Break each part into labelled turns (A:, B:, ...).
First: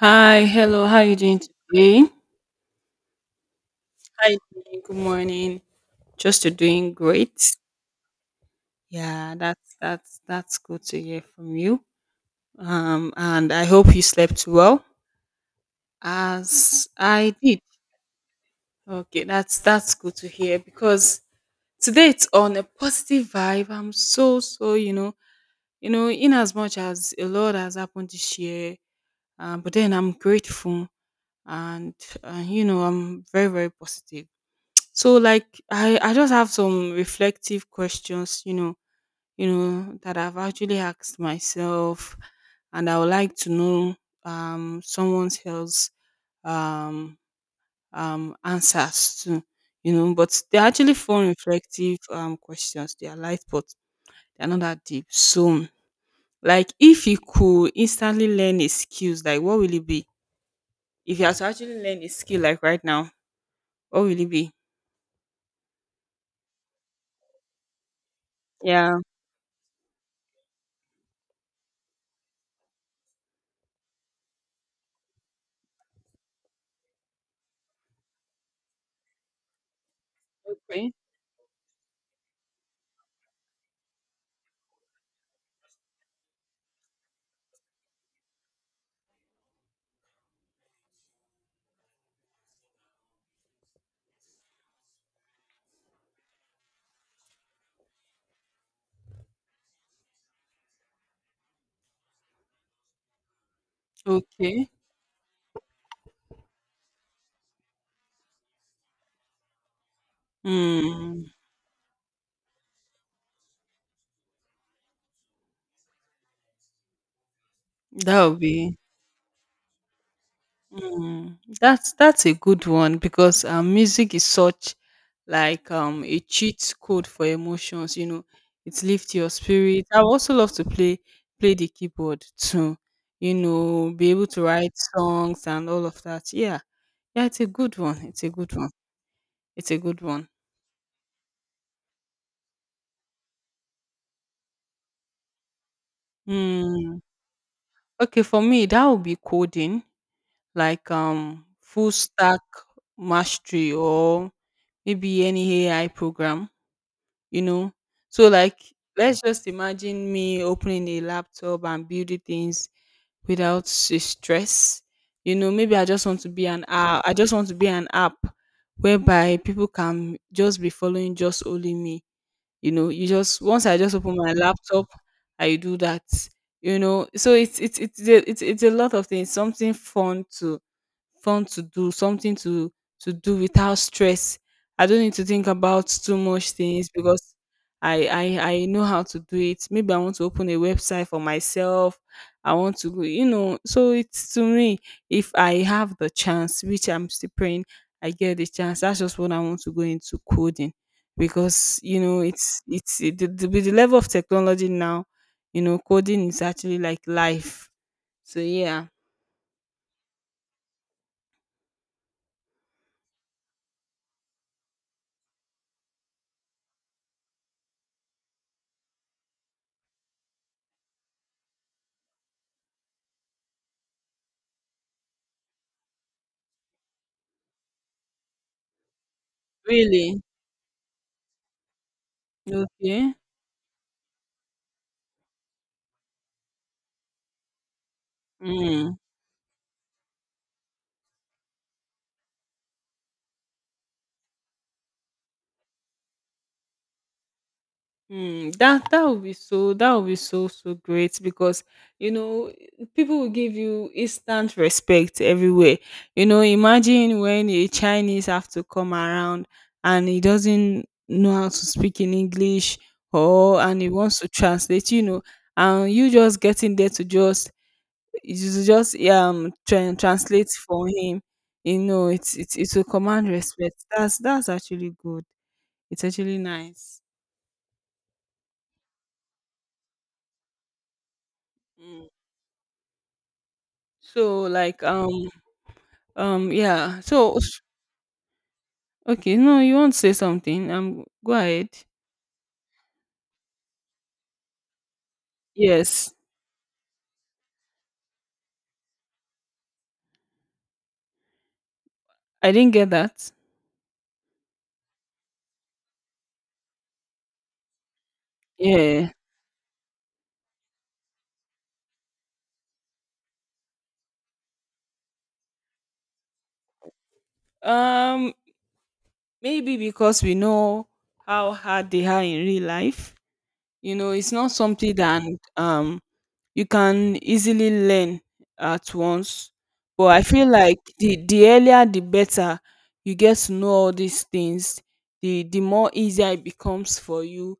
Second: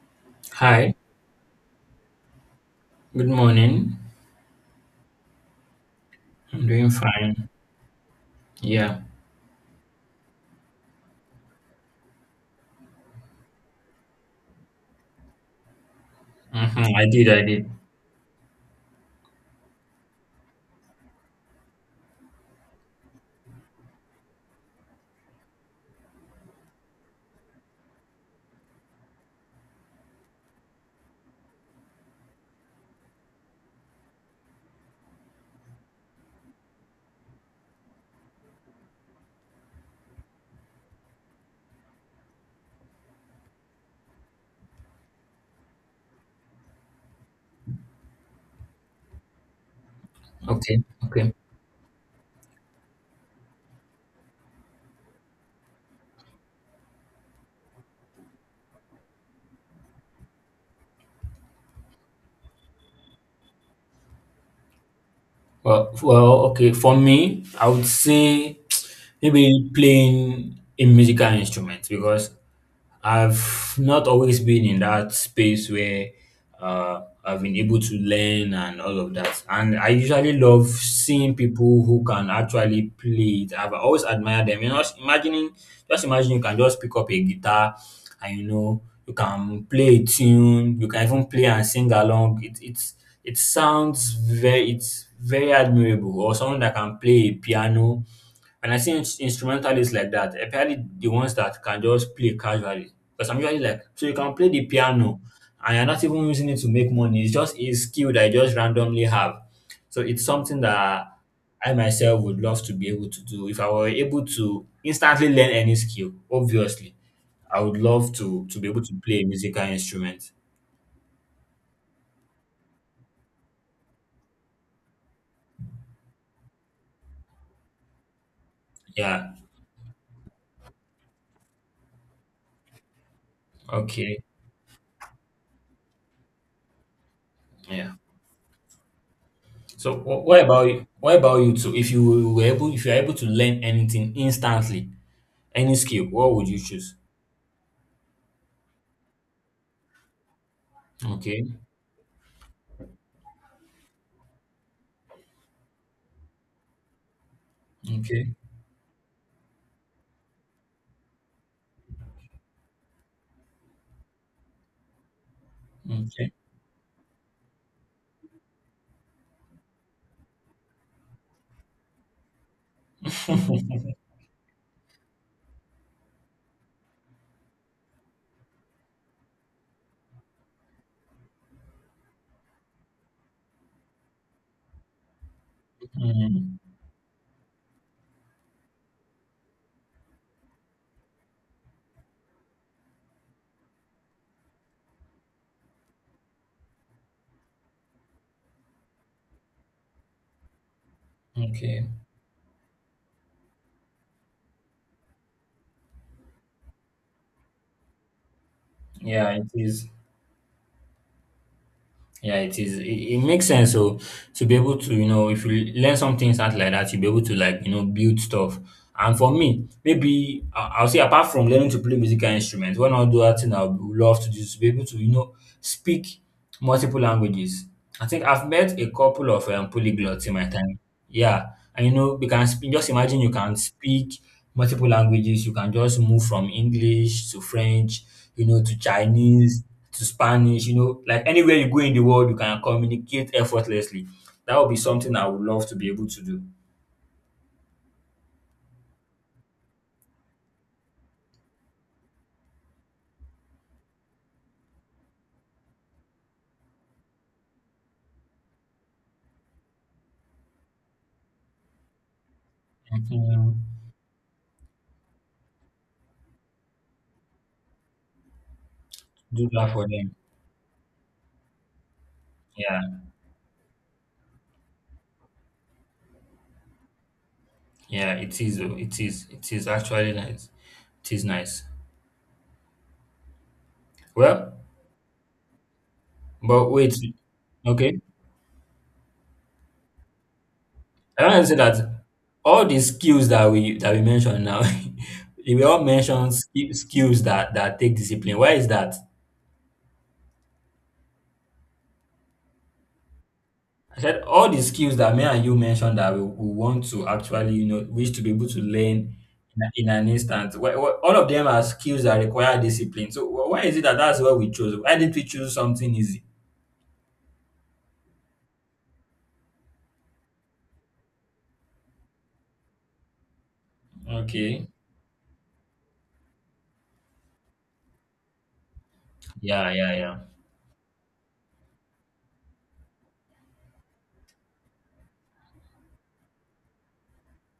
A: Hi, hello.
B: Hi,
A: How you doing today?
B: good morning.
A: Hi, doing? Good morning. Just you're
B: I'm doing
A: doing
B: fine.
A: great.
B: Yeah,
A: Yeah, that's good to hear from you. And I hope you slept well, as
B: I did,
A: I
B: I
A: did.
B: did.
A: Okay, that's good to hear because today it's on a positive vibe. I'm so you know, in as much as a lot has happened this year, but then I'm grateful and I'm very positive. So like I just have some reflective questions, that I've actually asked myself, and I would like to know someone else um answers to, But they're
B: Okay,
A: actually fun
B: okay.
A: reflective questions. They are light, but they're not that deep. So like if you could instantly learn a skills, like what will it be? If you had to actually learn a skill like right now, what will it be?
B: Well, okay. For me, I would say
A: Yeah.
B: maybe playing a musical instrument because I've not always been in that space where I've been able to learn and all of that. And I usually love
A: Okay.
B: seeing people who can actually play it. I've always admired them. You know, just imagining, just imagine you can just pick up a guitar and you know you can play a tune. You can even play and sing along. It's it's very admirable. Or someone that can play a piano, and I see instrumentalists like that, especially the ones that can just play casually. Because I'm usually like, so you can play the
A: Okay.
B: piano and you're not even using it to make money. It's just a skill that you just randomly have. So it's something that
A: Mm,
B: I myself would love to be able to do. If I were able to instantly learn any skill, obviously, I would love
A: that would
B: to be
A: be
B: able to play a musical instrument.
A: mm, that's a good one because music is such like a cheat code for emotions. You know, it lifts your
B: Yeah.
A: spirit. I would also love to play the keyboard too. You know, be
B: Okay.
A: able to write songs and all of that. Yeah, yeah, it's a good
B: Yeah.
A: one. It's a good one. It's a
B: So
A: good one.
B: what about you? What about you too? If you were able, if you're able to learn anything instantly, any skill, what would you choose?
A: Mm. Okay, for me that would be coding, like
B: Okay,
A: full stack mastery or maybe any AI program, you know. So
B: okay,
A: like let's just imagine me opening a laptop and building things without stress. You know, maybe I just want to
B: okay.
A: be an app. I just want to be an app whereby people can just be following just only me. You know, you just once I just open my laptop, I do that. You know, so it's a lot of things. Something fun to do, something to do without stress. I don't need to think about too much
B: Mm,
A: things because I know how to do it. Maybe I want to open a website for myself. I want to go, you know. So it's to me, if I have the chance, which I'm still praying, I get the chance. That's just what I want to go into coding because
B: okay.
A: you know it's it, the, with the level of technology now. You know, coding is actually like life. So yeah,
B: Yeah, it is. Yeah, it is. It makes sense. So to be able to, you know, if you learn some things out like that, you'll be able to, like, you know, build stuff. And for me, maybe I'll say apart from learning to play musical instruments, one other thing I would love to do is to be able to, you know, speak multiple languages. I think I've met a couple of
A: really
B: polyglots in my time. Yeah, and you know, we can speak, just
A: okay.
B: imagine you can speak multiple languages. You can just move from English to French, you know, to
A: Mm,
B: Chinese, to Spanish, you know, like anywhere you go in the world, you can communicate effortlessly. That would be something I would love to be able to do.
A: mm, that would be so that would be so great because you know people will give you instant respect everywhere. You know, imagine when a Chinese have to come around and he doesn't know how to speak in English or
B: Mhm.
A: and he wants to translate, you know, and you just getting there to just you to just
B: Do that for
A: try
B: them.
A: translate for him. You know, it's
B: Yeah,
A: a command respect. That's actually good. It's actually nice.
B: yeah, it is. Oh, It is. It is actually nice. It is nice.
A: Mm. So
B: Well,
A: like
B: but wait.
A: yeah.
B: Okay.
A: Okay, no, you want to say something? Um,
B: I
A: go
B: want to say
A: ahead.
B: that all the skills that we mentioned now, we all
A: Yes,
B: mentioned skills that take discipline. Why is that?
A: I didn't get that.
B: I said all the skills that me and you mentioned that we want to actually, you know, wish to be able to
A: Yeah.
B: learn in, in an instant. All of them are skills that require discipline. So why is it that that's what we chose? Why didn't we choose something easy?
A: Um, maybe because we know how hard they are in real life. You know, it's not
B: Okay.
A: something that um you can easily learn at once.
B: Yeah, yeah,
A: But
B: yeah.
A: I feel like the earlier the better you get to know all these things, the more easier it becomes for you.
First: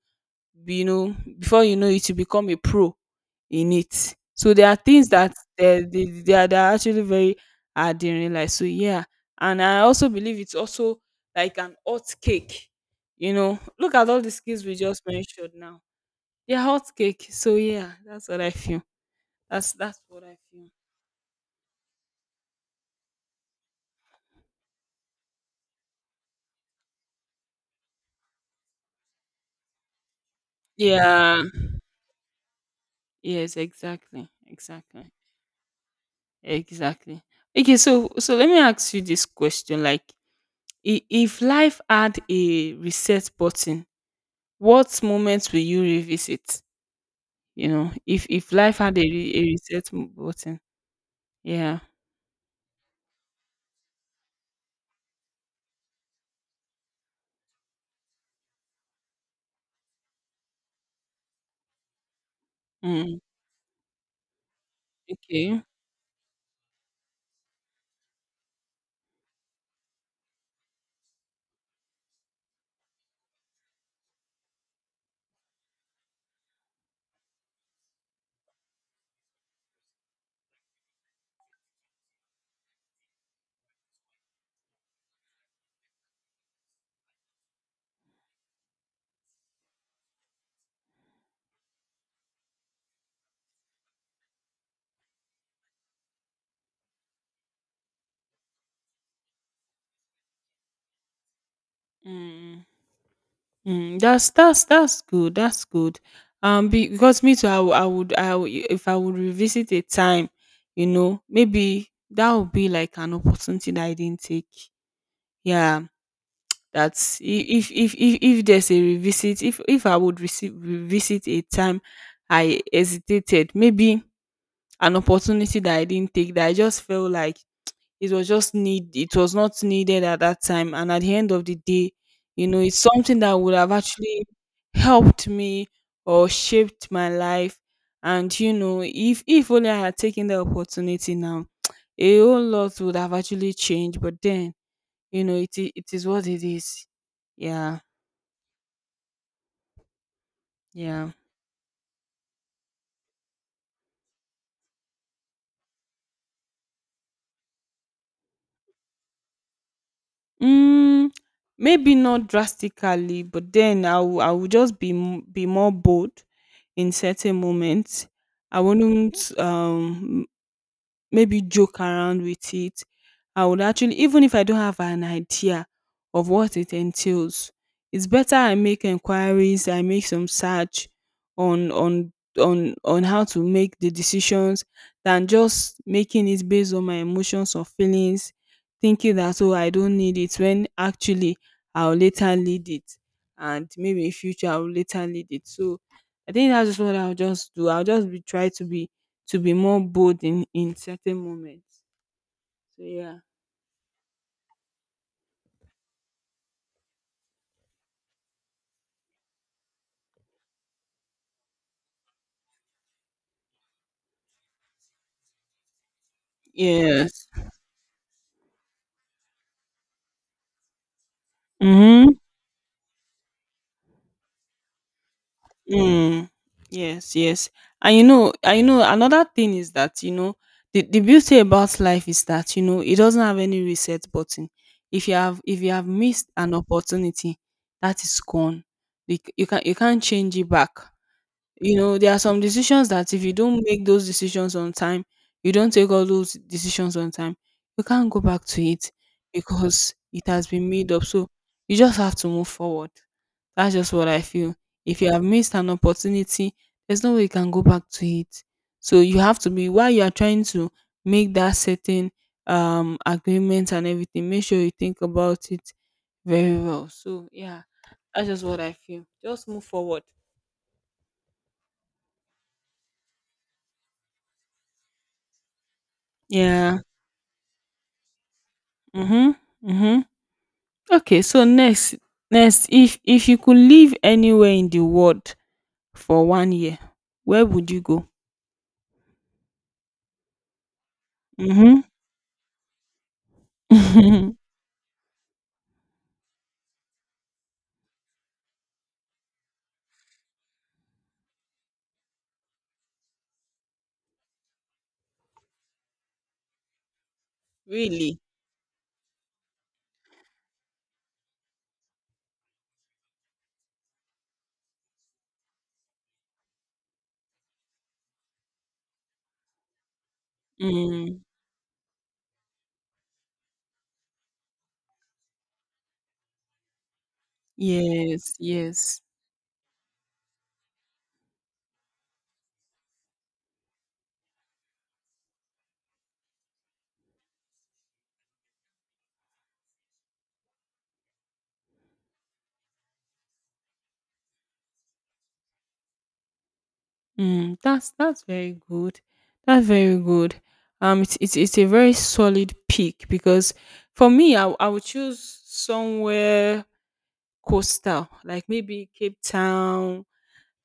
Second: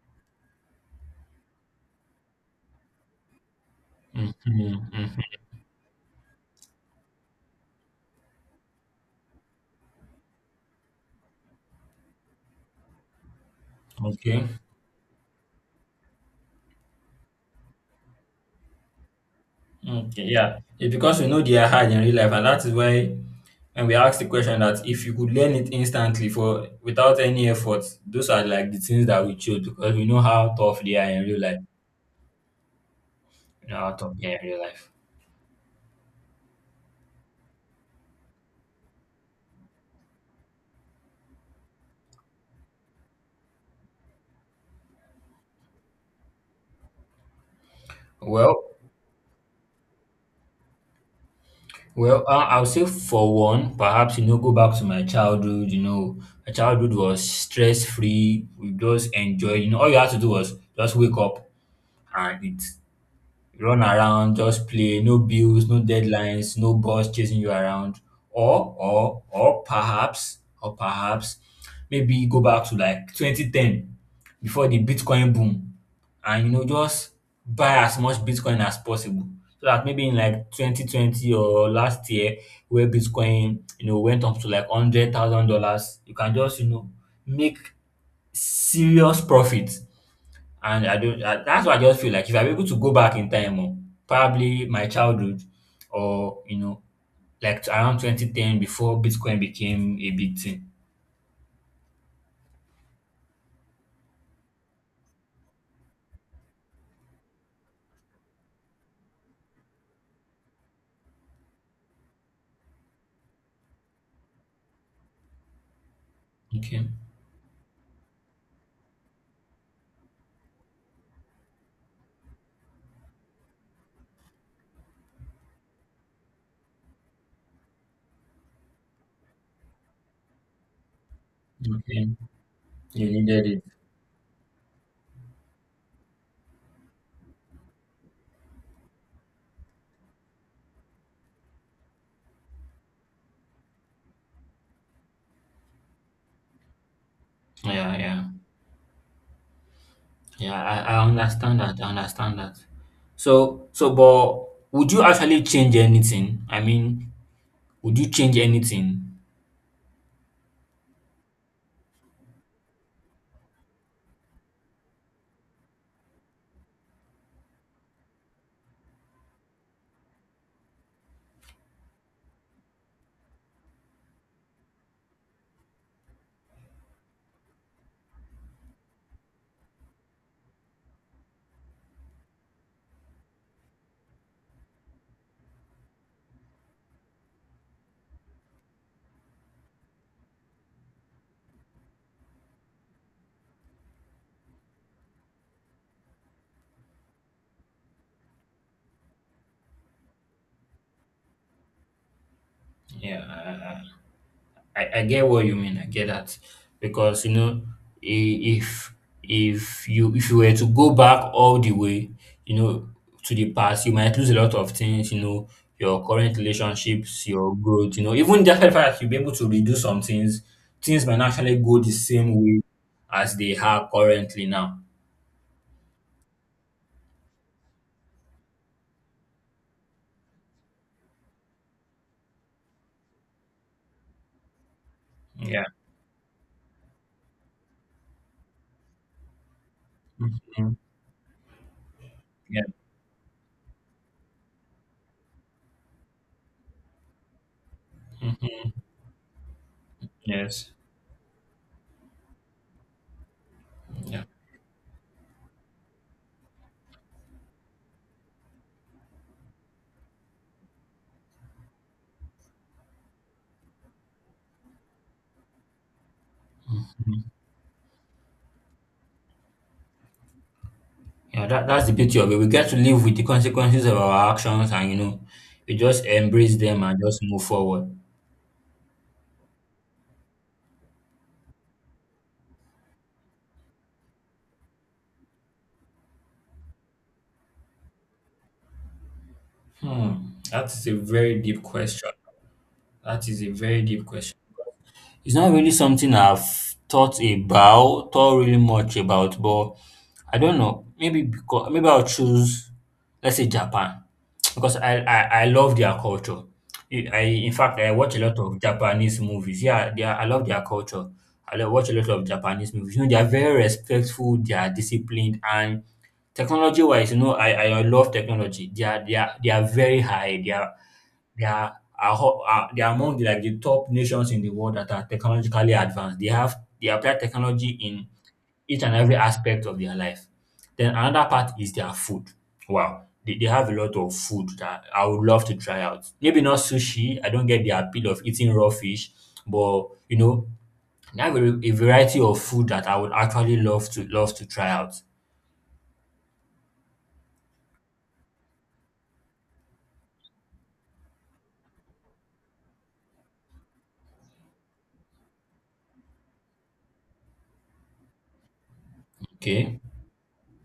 A: You know, before you know it you become a pro in it,
B: Mhm,
A: so there are things
B: mhm.
A: that they are actually very hard in real life. So yeah, and I also believe it's also like an hot cake. You know, look at all the
B: Okay.
A: skills we just mentioned now, yeah, hot cake. So yeah, that's what I feel, that's
B: Okay,
A: what I
B: yeah.
A: feel.
B: It's because we know they are hard in real life, and that is why when we ask the question that if you could learn it instantly for without any effort, those are like the things that we choose because we know how tough they are in real
A: Yeah,
B: life.
A: yes,
B: We know how tough
A: exactly
B: they are in real life.
A: exactly exactly. Okay, so let me ask you this question, like if life had a reset button, what moments will you revisit? You know, if
B: Well,
A: life had a a reset button, yeah.
B: well, I'll say for one, perhaps you know, go back to my childhood. You know, my childhood was stress free. We just enjoy. You know, all you had to do was just wake up and eat,
A: Mm,
B: run around, just play, no
A: okay.
B: bills, no deadlines, no boss chasing you around. Or perhaps maybe go back to like 2010 before the Bitcoin boom, and you know just buy as much Bitcoin as possible, so that maybe in like 2020 or last year where Bitcoin you know went up to like $100,000, you can just you know make serious profit. And I don't I, that's why I just feel like if I'm able to go back in time, oh, probably my childhood, or you know, like to around 2010 before Bitcoin became a big thing.
A: Mm, mm, that's that's good. That's good. Because me too, I would if I would revisit a time, you know, maybe that would be like an opportunity that I didn't take. Yeah,
B: Okay.
A: that's if there's a revisit, if I would receive revisit a time I hesitated, maybe an opportunity that I didn't take that I just felt like it was not needed at that time. And at the end of the day,
B: Okay.
A: you know, it's
B: You
A: something that
B: needed
A: would
B: it.
A: have actually helped me or shaped my life. And you know, if only I had taken the opportunity now, a whole lot would have actually changed. But then, you know, it is what it is. Yeah.
B: Yeah, yeah. Yeah, I
A: Yeah.
B: understand that. I understand that. But would you actually change anything? I mean, would you change anything?
A: Mm, maybe not drastically, but then I will just be more bold in certain moments. I wouldn't maybe joke around with it. I would actually, even if I don't have an idea of what it entails, it's better I make inquiries, I make some search on on on how to make the decisions than just making it based on my emotions or feelings, thinking that oh I don't need it when actually I'll later need it and maybe in future I'll later need it. So I think that's just what I'll just do. I'll just be try to be more bold in certain moments. So yeah.
B: Yeah, I get what you mean. I get that because you know if if you were to go back all the way, you know, to the past, you might lose a lot of things. You know, your current
A: Yes.
B: relationships, your growth. You know, even just the fact that you'll be able to redo some things, things might not actually go the
A: Mm-hmm.
B: same way as they are currently now.
A: Mm. Yes, yes. And you know, another thing is that, you know, the beauty about life is that, you know, it doesn't have any reset button. If you have
B: Yeah.
A: missed an opportunity, that is gone. You can, you can't change it back.
B: Mhm.
A: You know, there are some
B: Yeah.
A: decisions that if you don't make those decisions on time, you don't take all those decisions on time, you can't go back to
B: Mhm.
A: it because it has been
B: Yes.
A: made up. So you just have to move forward. That's just what I
B: Yeah.
A: feel. If you have missed an opportunity, there's no way you can go back to it. So you have to be while you are trying to make that certain agreement and everything, make sure you think about it very well. So yeah, that's just what I feel. Just move forward.
B: Yeah, that's the beauty of it. We get to live with the consequences of our actions, and, you know, we just embrace
A: Yeah.
B: them and just move forward.
A: Mhm, mhm. Okay, so next if you could live anywhere in the world for one year, where would you go?
B: Hmm. That is a very deep
A: Mhm.
B: question. That is a very deep question. It's not really something I've thought about, thought really much about, but I don't know. Maybe because maybe I'll choose, let's say Japan, because I love their culture. In fact, I watch
A: Really?
B: a lot of Japanese movies. Yeah, they are, I love their culture. Watch a lot of Japanese movies. You know, they are very respectful. They are disciplined, and technology wise, you know, I love technology. They are very high.
A: Mm.
B: They are ho- are They are among the, like, the top nations in the world that are technologically advanced. They apply technology in
A: Yes,
B: each and
A: yes.
B: every aspect of their life. Then another part is their food. Wow. They have a lot of food that I would love to try out. Maybe not sushi. I don't get the appeal of eating raw fish, but you know, they have a variety of food that I would actually love to try out.
A: Mm, that's very good. That's very good. It's a very solid pick because for me, I would choose somewhere coastal, like maybe Cape
B: Okay.
A: Town,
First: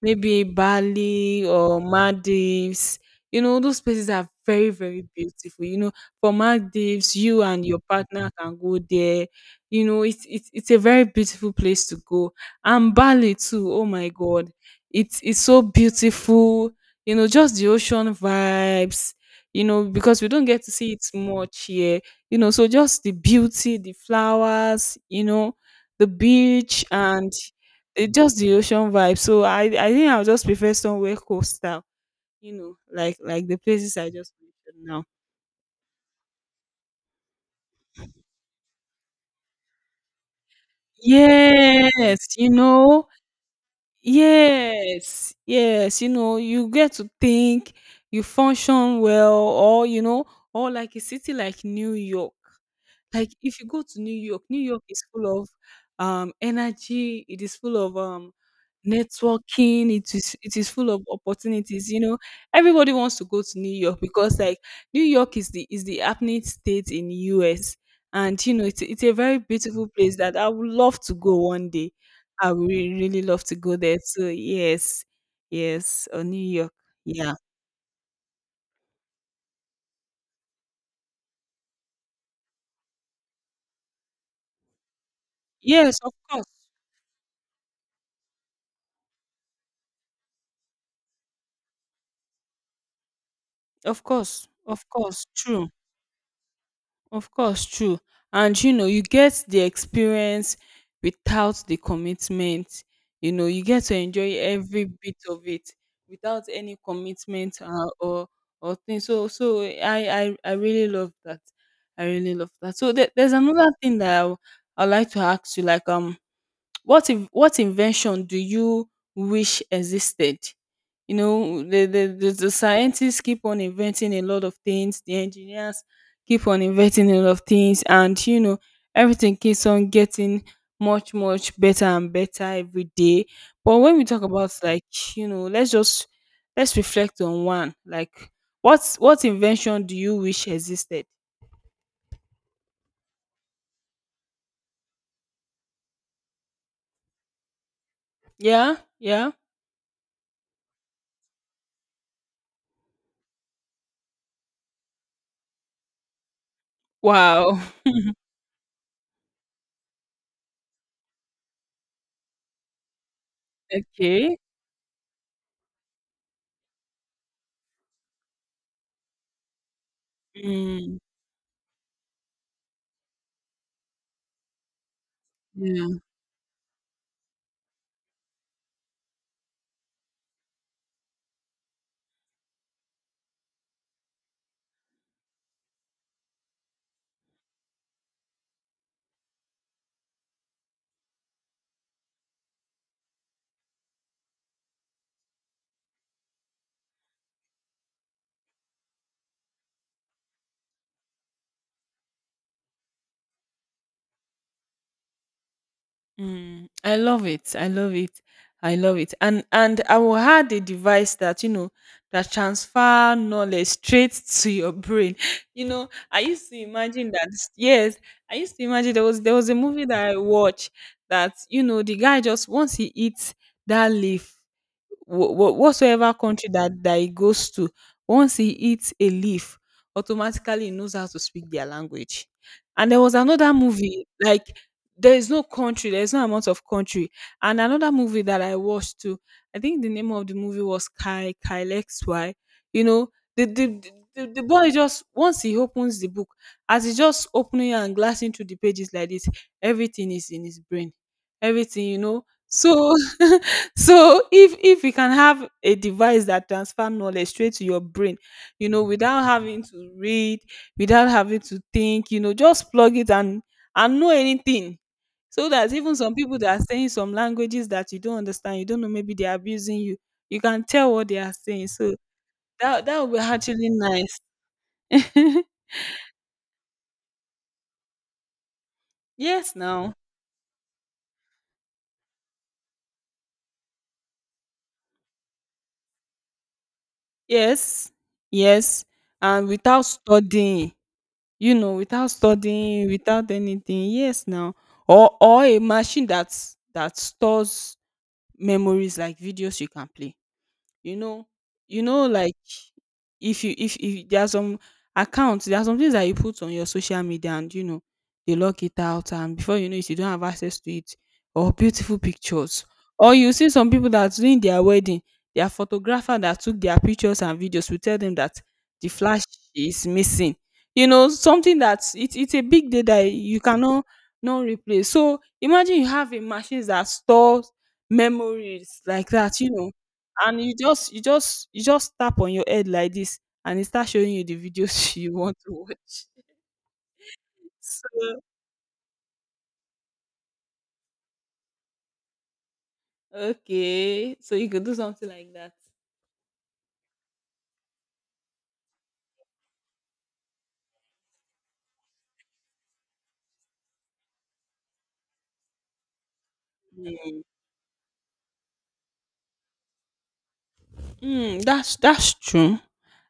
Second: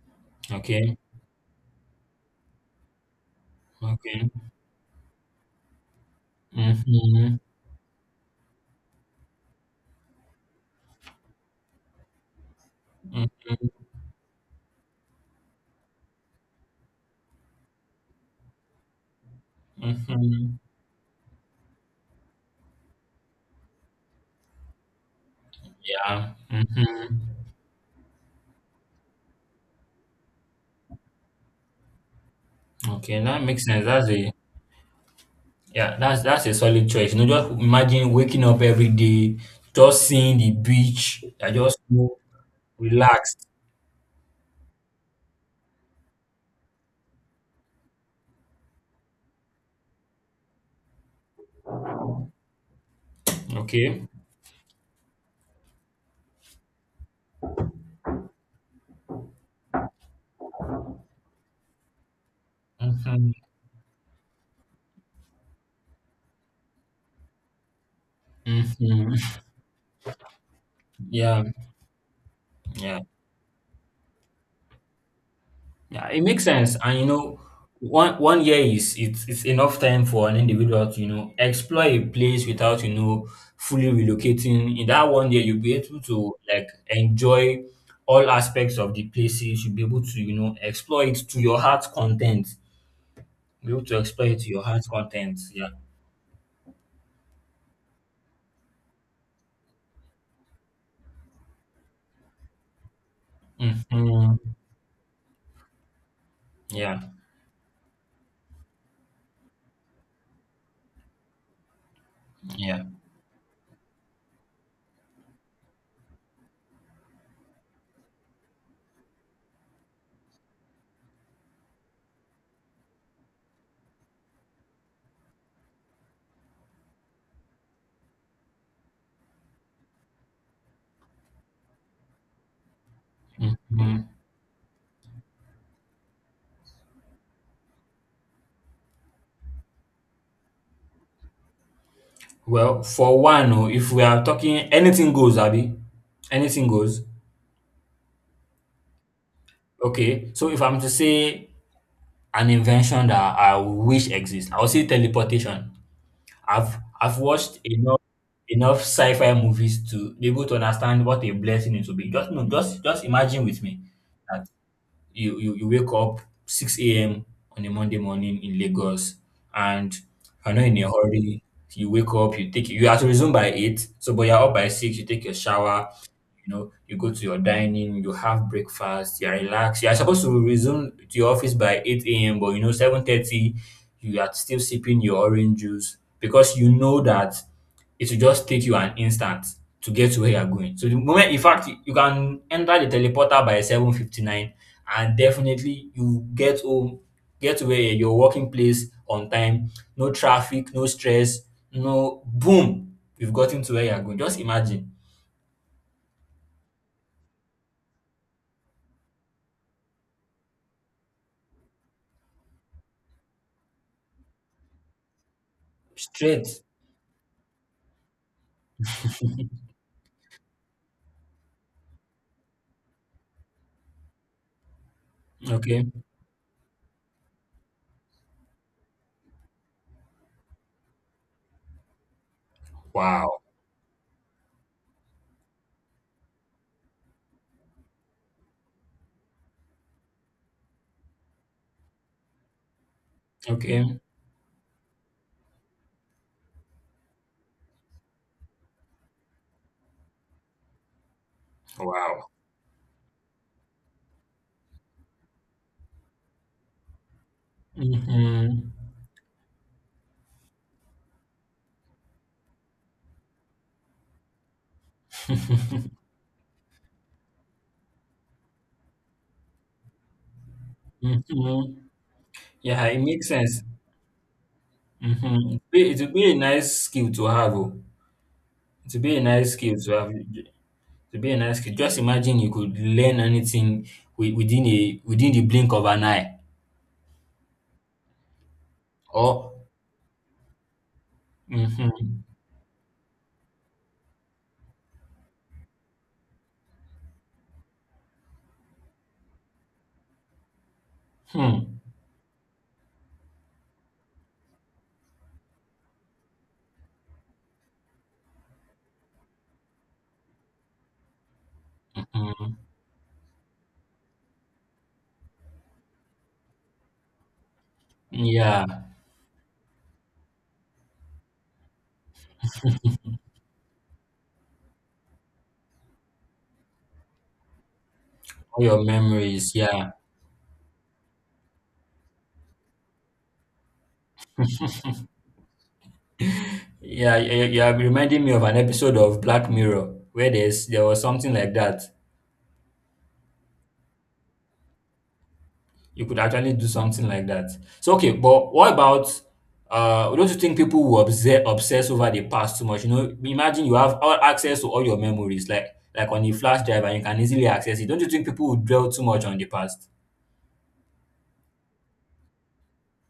A: maybe
B: Okay.
A: Bali or Maldives. You know, those places are
B: Okay.
A: very, very beautiful. You know, for Maldives,
B: Mm-hmm.
A: you and your partner can go there. You know, it's a very beautiful place to go. And Bali
B: Mm-hmm.
A: too, oh my god. It's so beautiful. You know, just the ocean vibes, you know, because we don't
B: Mm-hmm.
A: get to see it much here. You know, so just the beauty, the flowers, you know, the
B: Yeah.
A: beach and
B: Mm-hmm.
A: the, just the ocean vibe. So I think I'll just prefer somewhere coastal, you know,
B: Okay, that
A: like the
B: makes sense.
A: places
B: That's
A: I just
B: a
A: mentioned now.
B: Yeah, that's a solid choice. You know, just imagine waking up every day, just seeing the beach, I just feel
A: Yes, you know,
B: relaxed.
A: yes, yes, you know, you get to think, you function well, or you know, or like a city like New York. Like if you go to
B: Okay.
A: New York, New York is full of energy, it is full of networking, it is full of opportunities, you know. Everybody wants to
B: Mm-hmm.
A: go to New York because like New York is the happening state in US, and you know it's a
B: Mm-hmm.
A: very beautiful place that I would love to go
B: Yeah,
A: one day. I would really
B: yeah,
A: really love to go there too. Yes. Yes.
B: yeah. It
A: Or New
B: makes
A: York.
B: sense, and you
A: Yeah.
B: know, one year is it's enough time for an individual to you know explore a place without you know fully relocating. In that one year, you'll be
A: Yes,
B: able
A: of
B: to,
A: course.
B: like, enjoy all aspects of the places. You'll be able to you know explore it to your heart's content. Be able to
A: Of
B: explore it
A: course.
B: to your heart
A: Of course.
B: content.
A: True.
B: Yeah.
A: Of course. True. And you know, you get the experience without the commitment. You know, you get to
B: hmm
A: enjoy every bit of it without any
B: Yeah.
A: commitment or thing. So so I really love that. I really love that.
B: Yeah.
A: So there, there's another thing that I'd like to ask you, like what in what invention do you wish existed? You know, the scientists keep on inventing a lot of things, the engineers keep on inventing a lot of things, and you know, everything keeps on getting much, much better and better every day. But when
B: Mm-hmm.
A: we talk about like, you know, let's reflect on one. Like what's what invention do you wish existed?
B: Well, for one, oh, if we are talking anything goes, Abby, anything goes.
A: Yeah, yeah.
B: Okay. So if I'm to say an invention that I wish exists, I'll say teleportation. I've watched
A: Wow.
B: enough sci-fi movies to be able to understand what a blessing it will be. Just no, just imagine with me.
A: Okay.
B: You wake up 6 a.m. on a Monday morning in Lagos, and you're not in a
A: Mm,
B: hurry. You wake up, you take, you are to resume by eight, so but you're up by six, you take your shower,
A: yeah.
B: you know, you go to your dining, you have breakfast, you're relaxed. You're supposed to resume to your office by 8 a.m., but you know, 7:30, you are still sipping your orange juice because you know that it will just take you an instant to get to where you're going. So the moment, in fact, you can enter the teleporter by 7:59, and definitely you get home, get to where your working place on time, no traffic, no stress, no boom, you've gotten to where you're going. Just imagine.
A: Mm, I love it. I love it. I love it. And I will add a device that you know that transfer knowledge straight to your brain. You know, I
B: Straight.
A: used to imagine that. Yes, I used to imagine there was a movie that I watched that you know the guy just once he eats that leaf
B: Okay.
A: whatsoever country that he goes to, once he eats a leaf, automatically he knows how to speak their language. And there was
B: Wow.
A: another movie like there is no country, there is no amount of country. And another movie that I watched too. I think the name of the movie was Kai Kyle X Y. You know, the the, the
B: Okay.
A: the boy just once he opens the book, as he just opening and glancing through the pages like this, everything is in his brain. Everything, you know.
B: Wow.
A: So so if you can have a device that transfer knowledge straight to your brain, you know,
B: Mhm.
A: without having to read, without having to think, you know, just plug it and know anything, so that
B: Mhm.
A: even some people that are saying some languages that you don't understand, you don't know, maybe they're abusing you, you can tell what they are saying. So that
B: Yeah,
A: that
B: it
A: would be
B: makes sense.
A: actually nice.
B: Mhm. It would be a nice skill to have. Oh. It would be a nice
A: Yes,
B: skill to
A: now.
B: have. To be a nice skill. Just imagine you could learn anything within a within the blink of an eye.
A: Yes, yes, and
B: Or
A: without studying. You know, without
B: mhm.
A: studying, without anything. Yes, now. Or a machine that stores memories like videos you can play. You know,
B: Hmm.
A: you know, like, if you if there are some accounts, there are some things that you put on your social media and, you know, they lock it out and before you know it, you don't have access to it, or beautiful
B: Mhm.
A: pictures. Or you see some people that during their wedding, their photographer that took their pictures and videos will tell them that
B: Yeah.
A: the flash is missing. You know, something that it's a big day that you cannot not replace. So, imagine you have a machine that stores
B: All
A: memories
B: your
A: like that, you
B: memories.
A: know,
B: Yeah.
A: and you just tap on your head like this and it starts showing you the videos you want to watch.
B: Yeah. You are
A: So
B: reminding me of an episode of Black Mirror where there was something like that.
A: okay, so you could do something like that.
B: You could actually do something like that. So okay, but what about don't you think people will obsess over the past too much? You know, imagine you have all access to all your memories, like on a flash drive, and you can easily access it. Don't you think people will dwell too much on the past?
A: Mm, that's true,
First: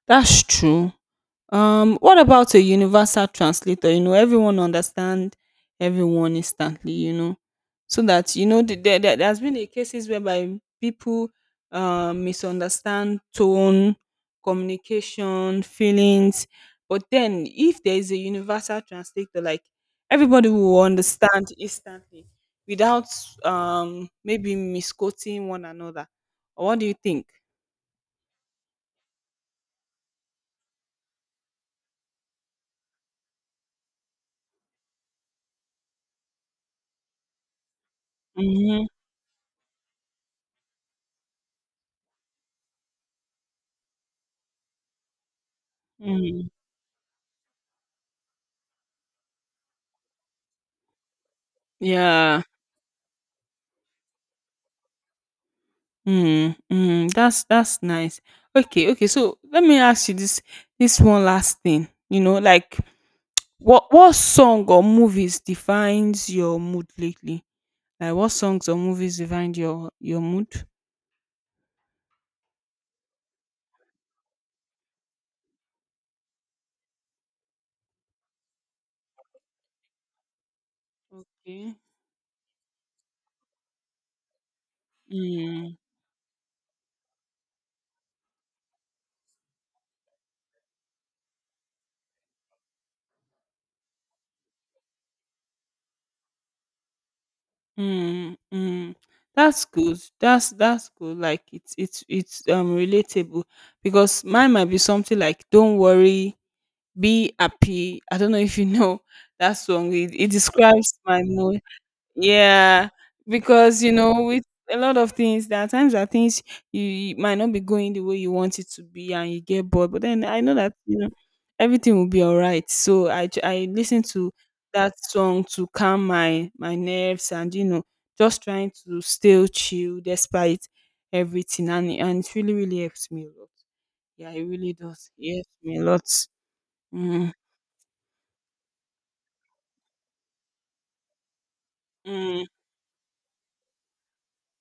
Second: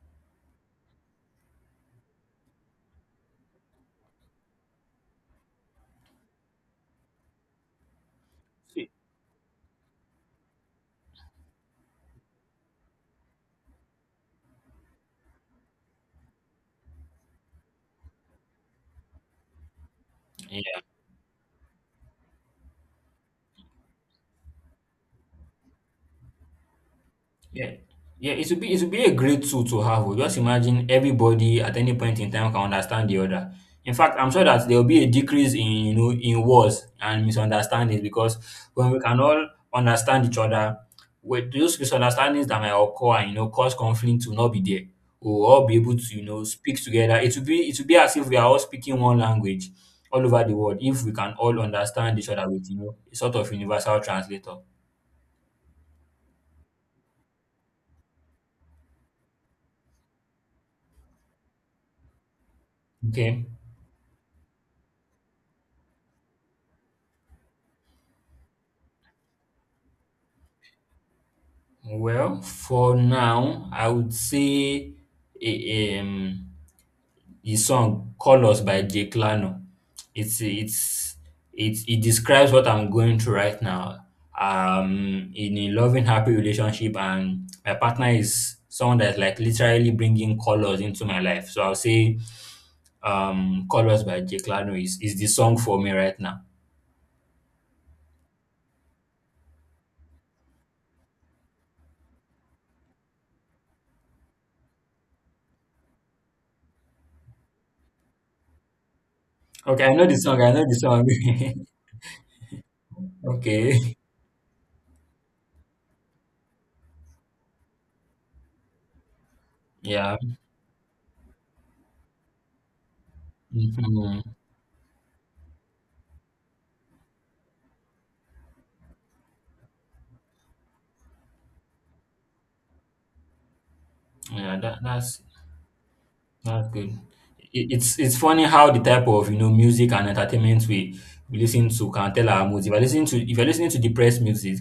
A: that's true. What about a universal translator? You know, everyone understand everyone instantly. You know, so that you know there has been a cases whereby people misunderstand tone, communication, feelings. But then, if there is a universal translator, like everybody will understand instantly without maybe misquoting one another. What do you think?
B: Yeah. Yeah, it should be a great tool to have. Oh. Just imagine everybody at any point in time can understand the other. In fact, I'm sure that there will be a decrease in you know in wars and misunderstandings because
A: Mm-hmm.
B: when we can all understand each other, with those misunderstandings that might occur and you know cause conflict will not be there. We'll all be able to you know speak together. It will be as if we are all speaking one language all over the world if we can all understand each
A: Yeah.
B: other with you know a sort of universal translator.
A: Mhm, mhm. That's nice. Okay, okay. So let me ask you this this one last thing. You know, like
B: Okay.
A: what song or movies defines your mood lately? Like what songs or movies define your mood?
B: Well, for now, I would say a, um, the song "Colors" by Jay Clano. It's it's
A: Okay.
B: it describes what I'm going through right now. In a
A: Mm,
B: loving, happy relationship, and my partner is someone that's like literally bringing colors into my life. So I'll say, "Colors" by Jay Clano is the song for me right now.
A: mm, mm. That's good. That's good. Like it's relatable because mine might be something like "Don't worry, be happy." I don't know if you know that
B: Okay,
A: song.
B: I know
A: It,
B: the
A: it
B: song. I know the
A: describes my mood.
B: song.
A: Yeah, because you
B: Okay,
A: know, with a lot of things, there are times that things you might not be going the way you want it to be, and you get bored. But
B: yeah.
A: then I know that you know everything will be all right. So I listen
B: Mhm,
A: to that song to calm my nerves, and you know, just trying to still chill despite everything, and it really really helps me a lot. Yeah, it
B: yeah.
A: really does. It helps me a lot.
B: That's good.
A: Mm,
B: It's funny how the type of you know music and entertainment we listen to can tell
A: mm,
B: our moods. If you're listening to depressed music,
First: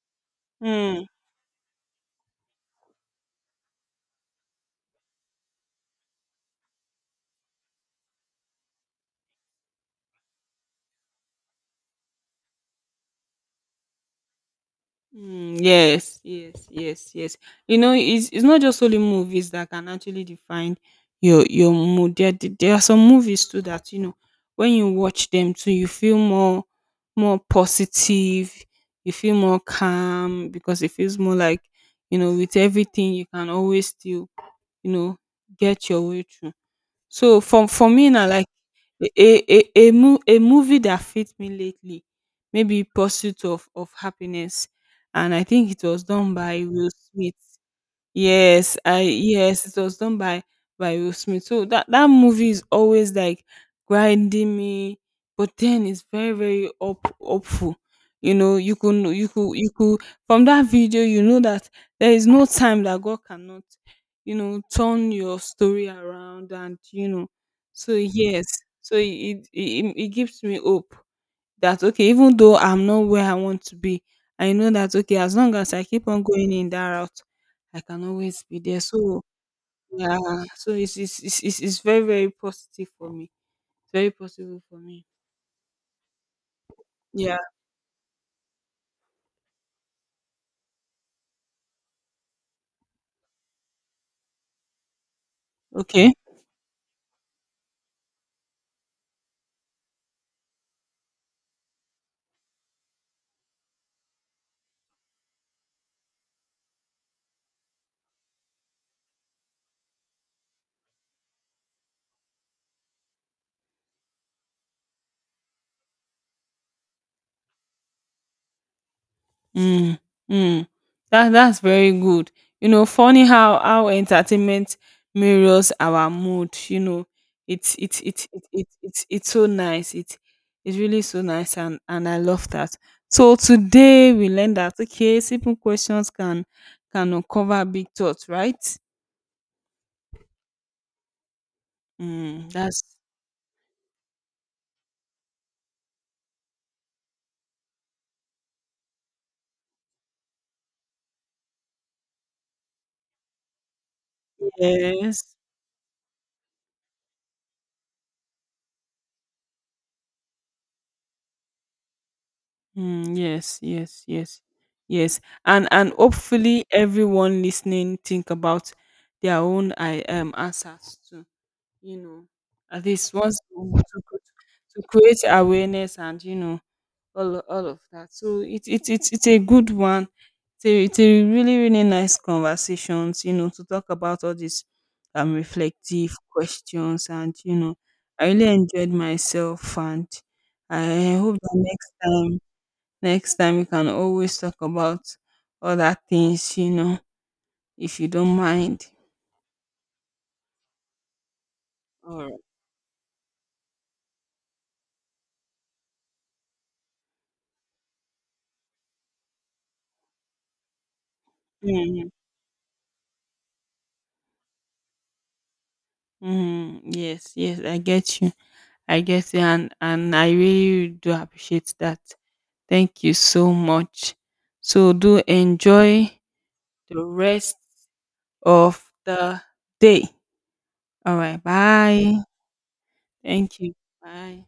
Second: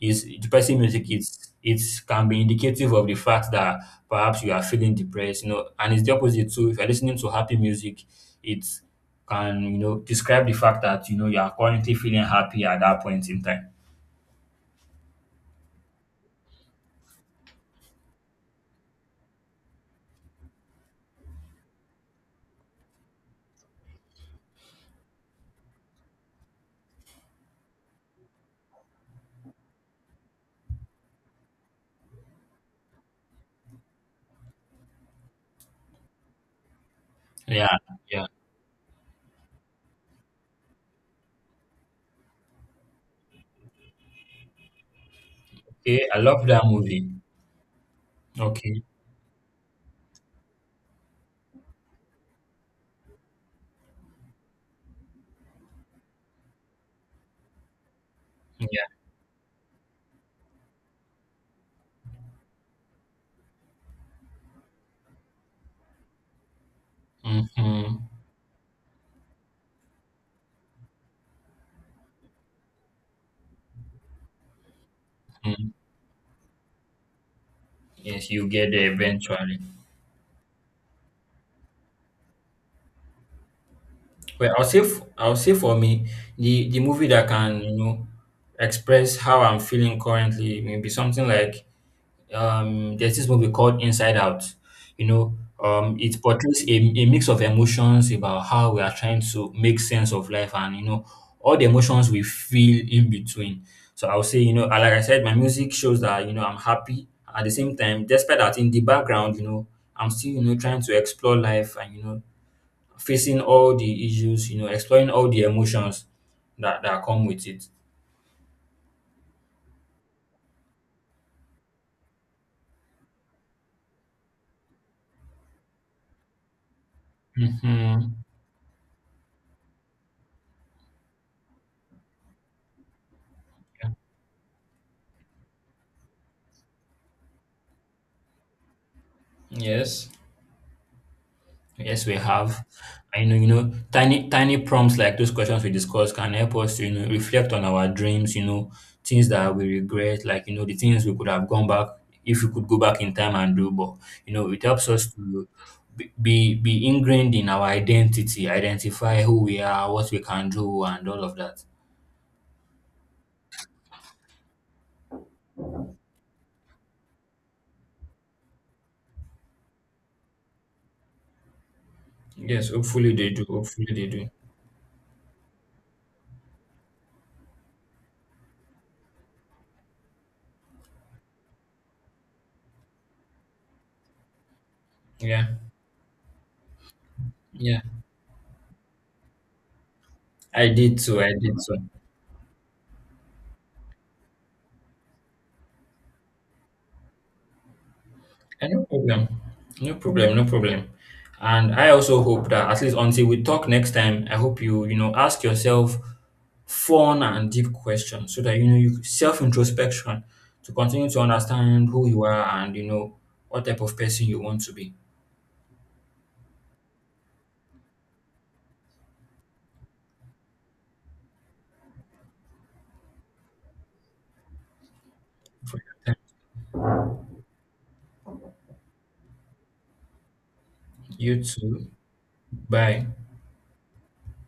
B: is depressing music,
A: mm.
B: it can be indicative of the fact that perhaps you are feeling depressed, you know, and it's the opposite too. If you're listening to happy music, it can, you know, describe the fact that you know you are currently feeling happy at that point in time.
A: Mm, yes, yes, yes, yes. You know, it's not just only movies that can actually define your mood. There are some movies too that you know when you watch them too, you feel more more positive. You feel more calm because it feels more like you know with everything you can always still, you know, get your way through. So for
B: Yeah.
A: me now, like a movie that fit me lately, maybe Pursuit of Happiness, and I think it was
B: Okay. I
A: done
B: love
A: by
B: that
A: Will
B: movie.
A: Smith. Yes,
B: Okay.
A: I yes, it was done by Will Smith. So that movie is always like grinding me, but then it's very very up upful. You know,
B: Yeah.
A: you could from that video you know that there is no time that God cannot, you know, turn your story around and you know. So
B: Mm-hmm.
A: yes, so it gives me hope that okay, even though I'm not where I want to be, I know that okay, as long
B: Mm-hmm.
A: as I keep on going in that route, I can
B: Yes,
A: always
B: you
A: be
B: get
A: there.
B: there
A: So
B: eventually.
A: yeah, so it's it's very very positive for me. It's very
B: Well,
A: positive for me.
B: I'll say for me, the movie that
A: Yeah.
B: can you know express how I'm feeling currently may be something like, there's this movie called Inside Out. You know,
A: Okay.
B: it portrays a mix of emotions about how we are trying to make sense of life and you know all the emotions we feel in between. So I'll say, you know, like I said, my music shows that you know I'm happy at the same time, despite that in the background, you know, I'm still you know trying to explore life and you know facing all the issues, you know, exploring all the emotions that come with it.
A: Mm, mm. That that's very good. You know, funny how entertainment mirrors our mood. You know,
B: Mm-hmm.
A: it's so nice. It it's really so nice, and I love that. So today we learned that okay, simple questions can uncover big thoughts, right?
B: Yes, yes, we
A: Mm,
B: have.
A: that's
B: I know, you know, tiny prompts like those questions we discussed can help us to, you know, reflect on our dreams, you know, things that we regret, like, you know, the things we could have gone back if we could go back in time and do, but, you know, it helps us
A: yes.
B: to be ingrained in our identity, identify who we are, what we can do, and all of that.
A: Mm, yes, yes, yes, yes, and hopefully everyone listening think about their own I answers too. You know,
B: Yes,
A: at least
B: hopefully they
A: once
B: do. Hopefully they do.
A: to create awareness and you know all of that. So it it's a good one. It's a really really nice conversations. You know, to talk about all these
B: Yeah.
A: reflective questions and you know,
B: Yeah,
A: I really enjoyed myself and
B: I did
A: I
B: too. I
A: hope that
B: did too.
A: next time Next time you can always talk about other things, you know, if you don't
B: And no
A: mind.
B: problem. No problem. No problem. And I also
A: Or
B: hope that at least until we talk next time, I hope you, you know, ask yourself fun and deep questions so that you know you self introspection to continue to understand who
A: mm,
B: you are and you know what type of person you want to be.
A: Hmm. Yes, yes, I get you. I get you and I really do appreciate that. Thank you so much. So do enjoy the rest of the day. All right,
B: You too.
A: bye.
B: Bye.
A: Thank you. Bye.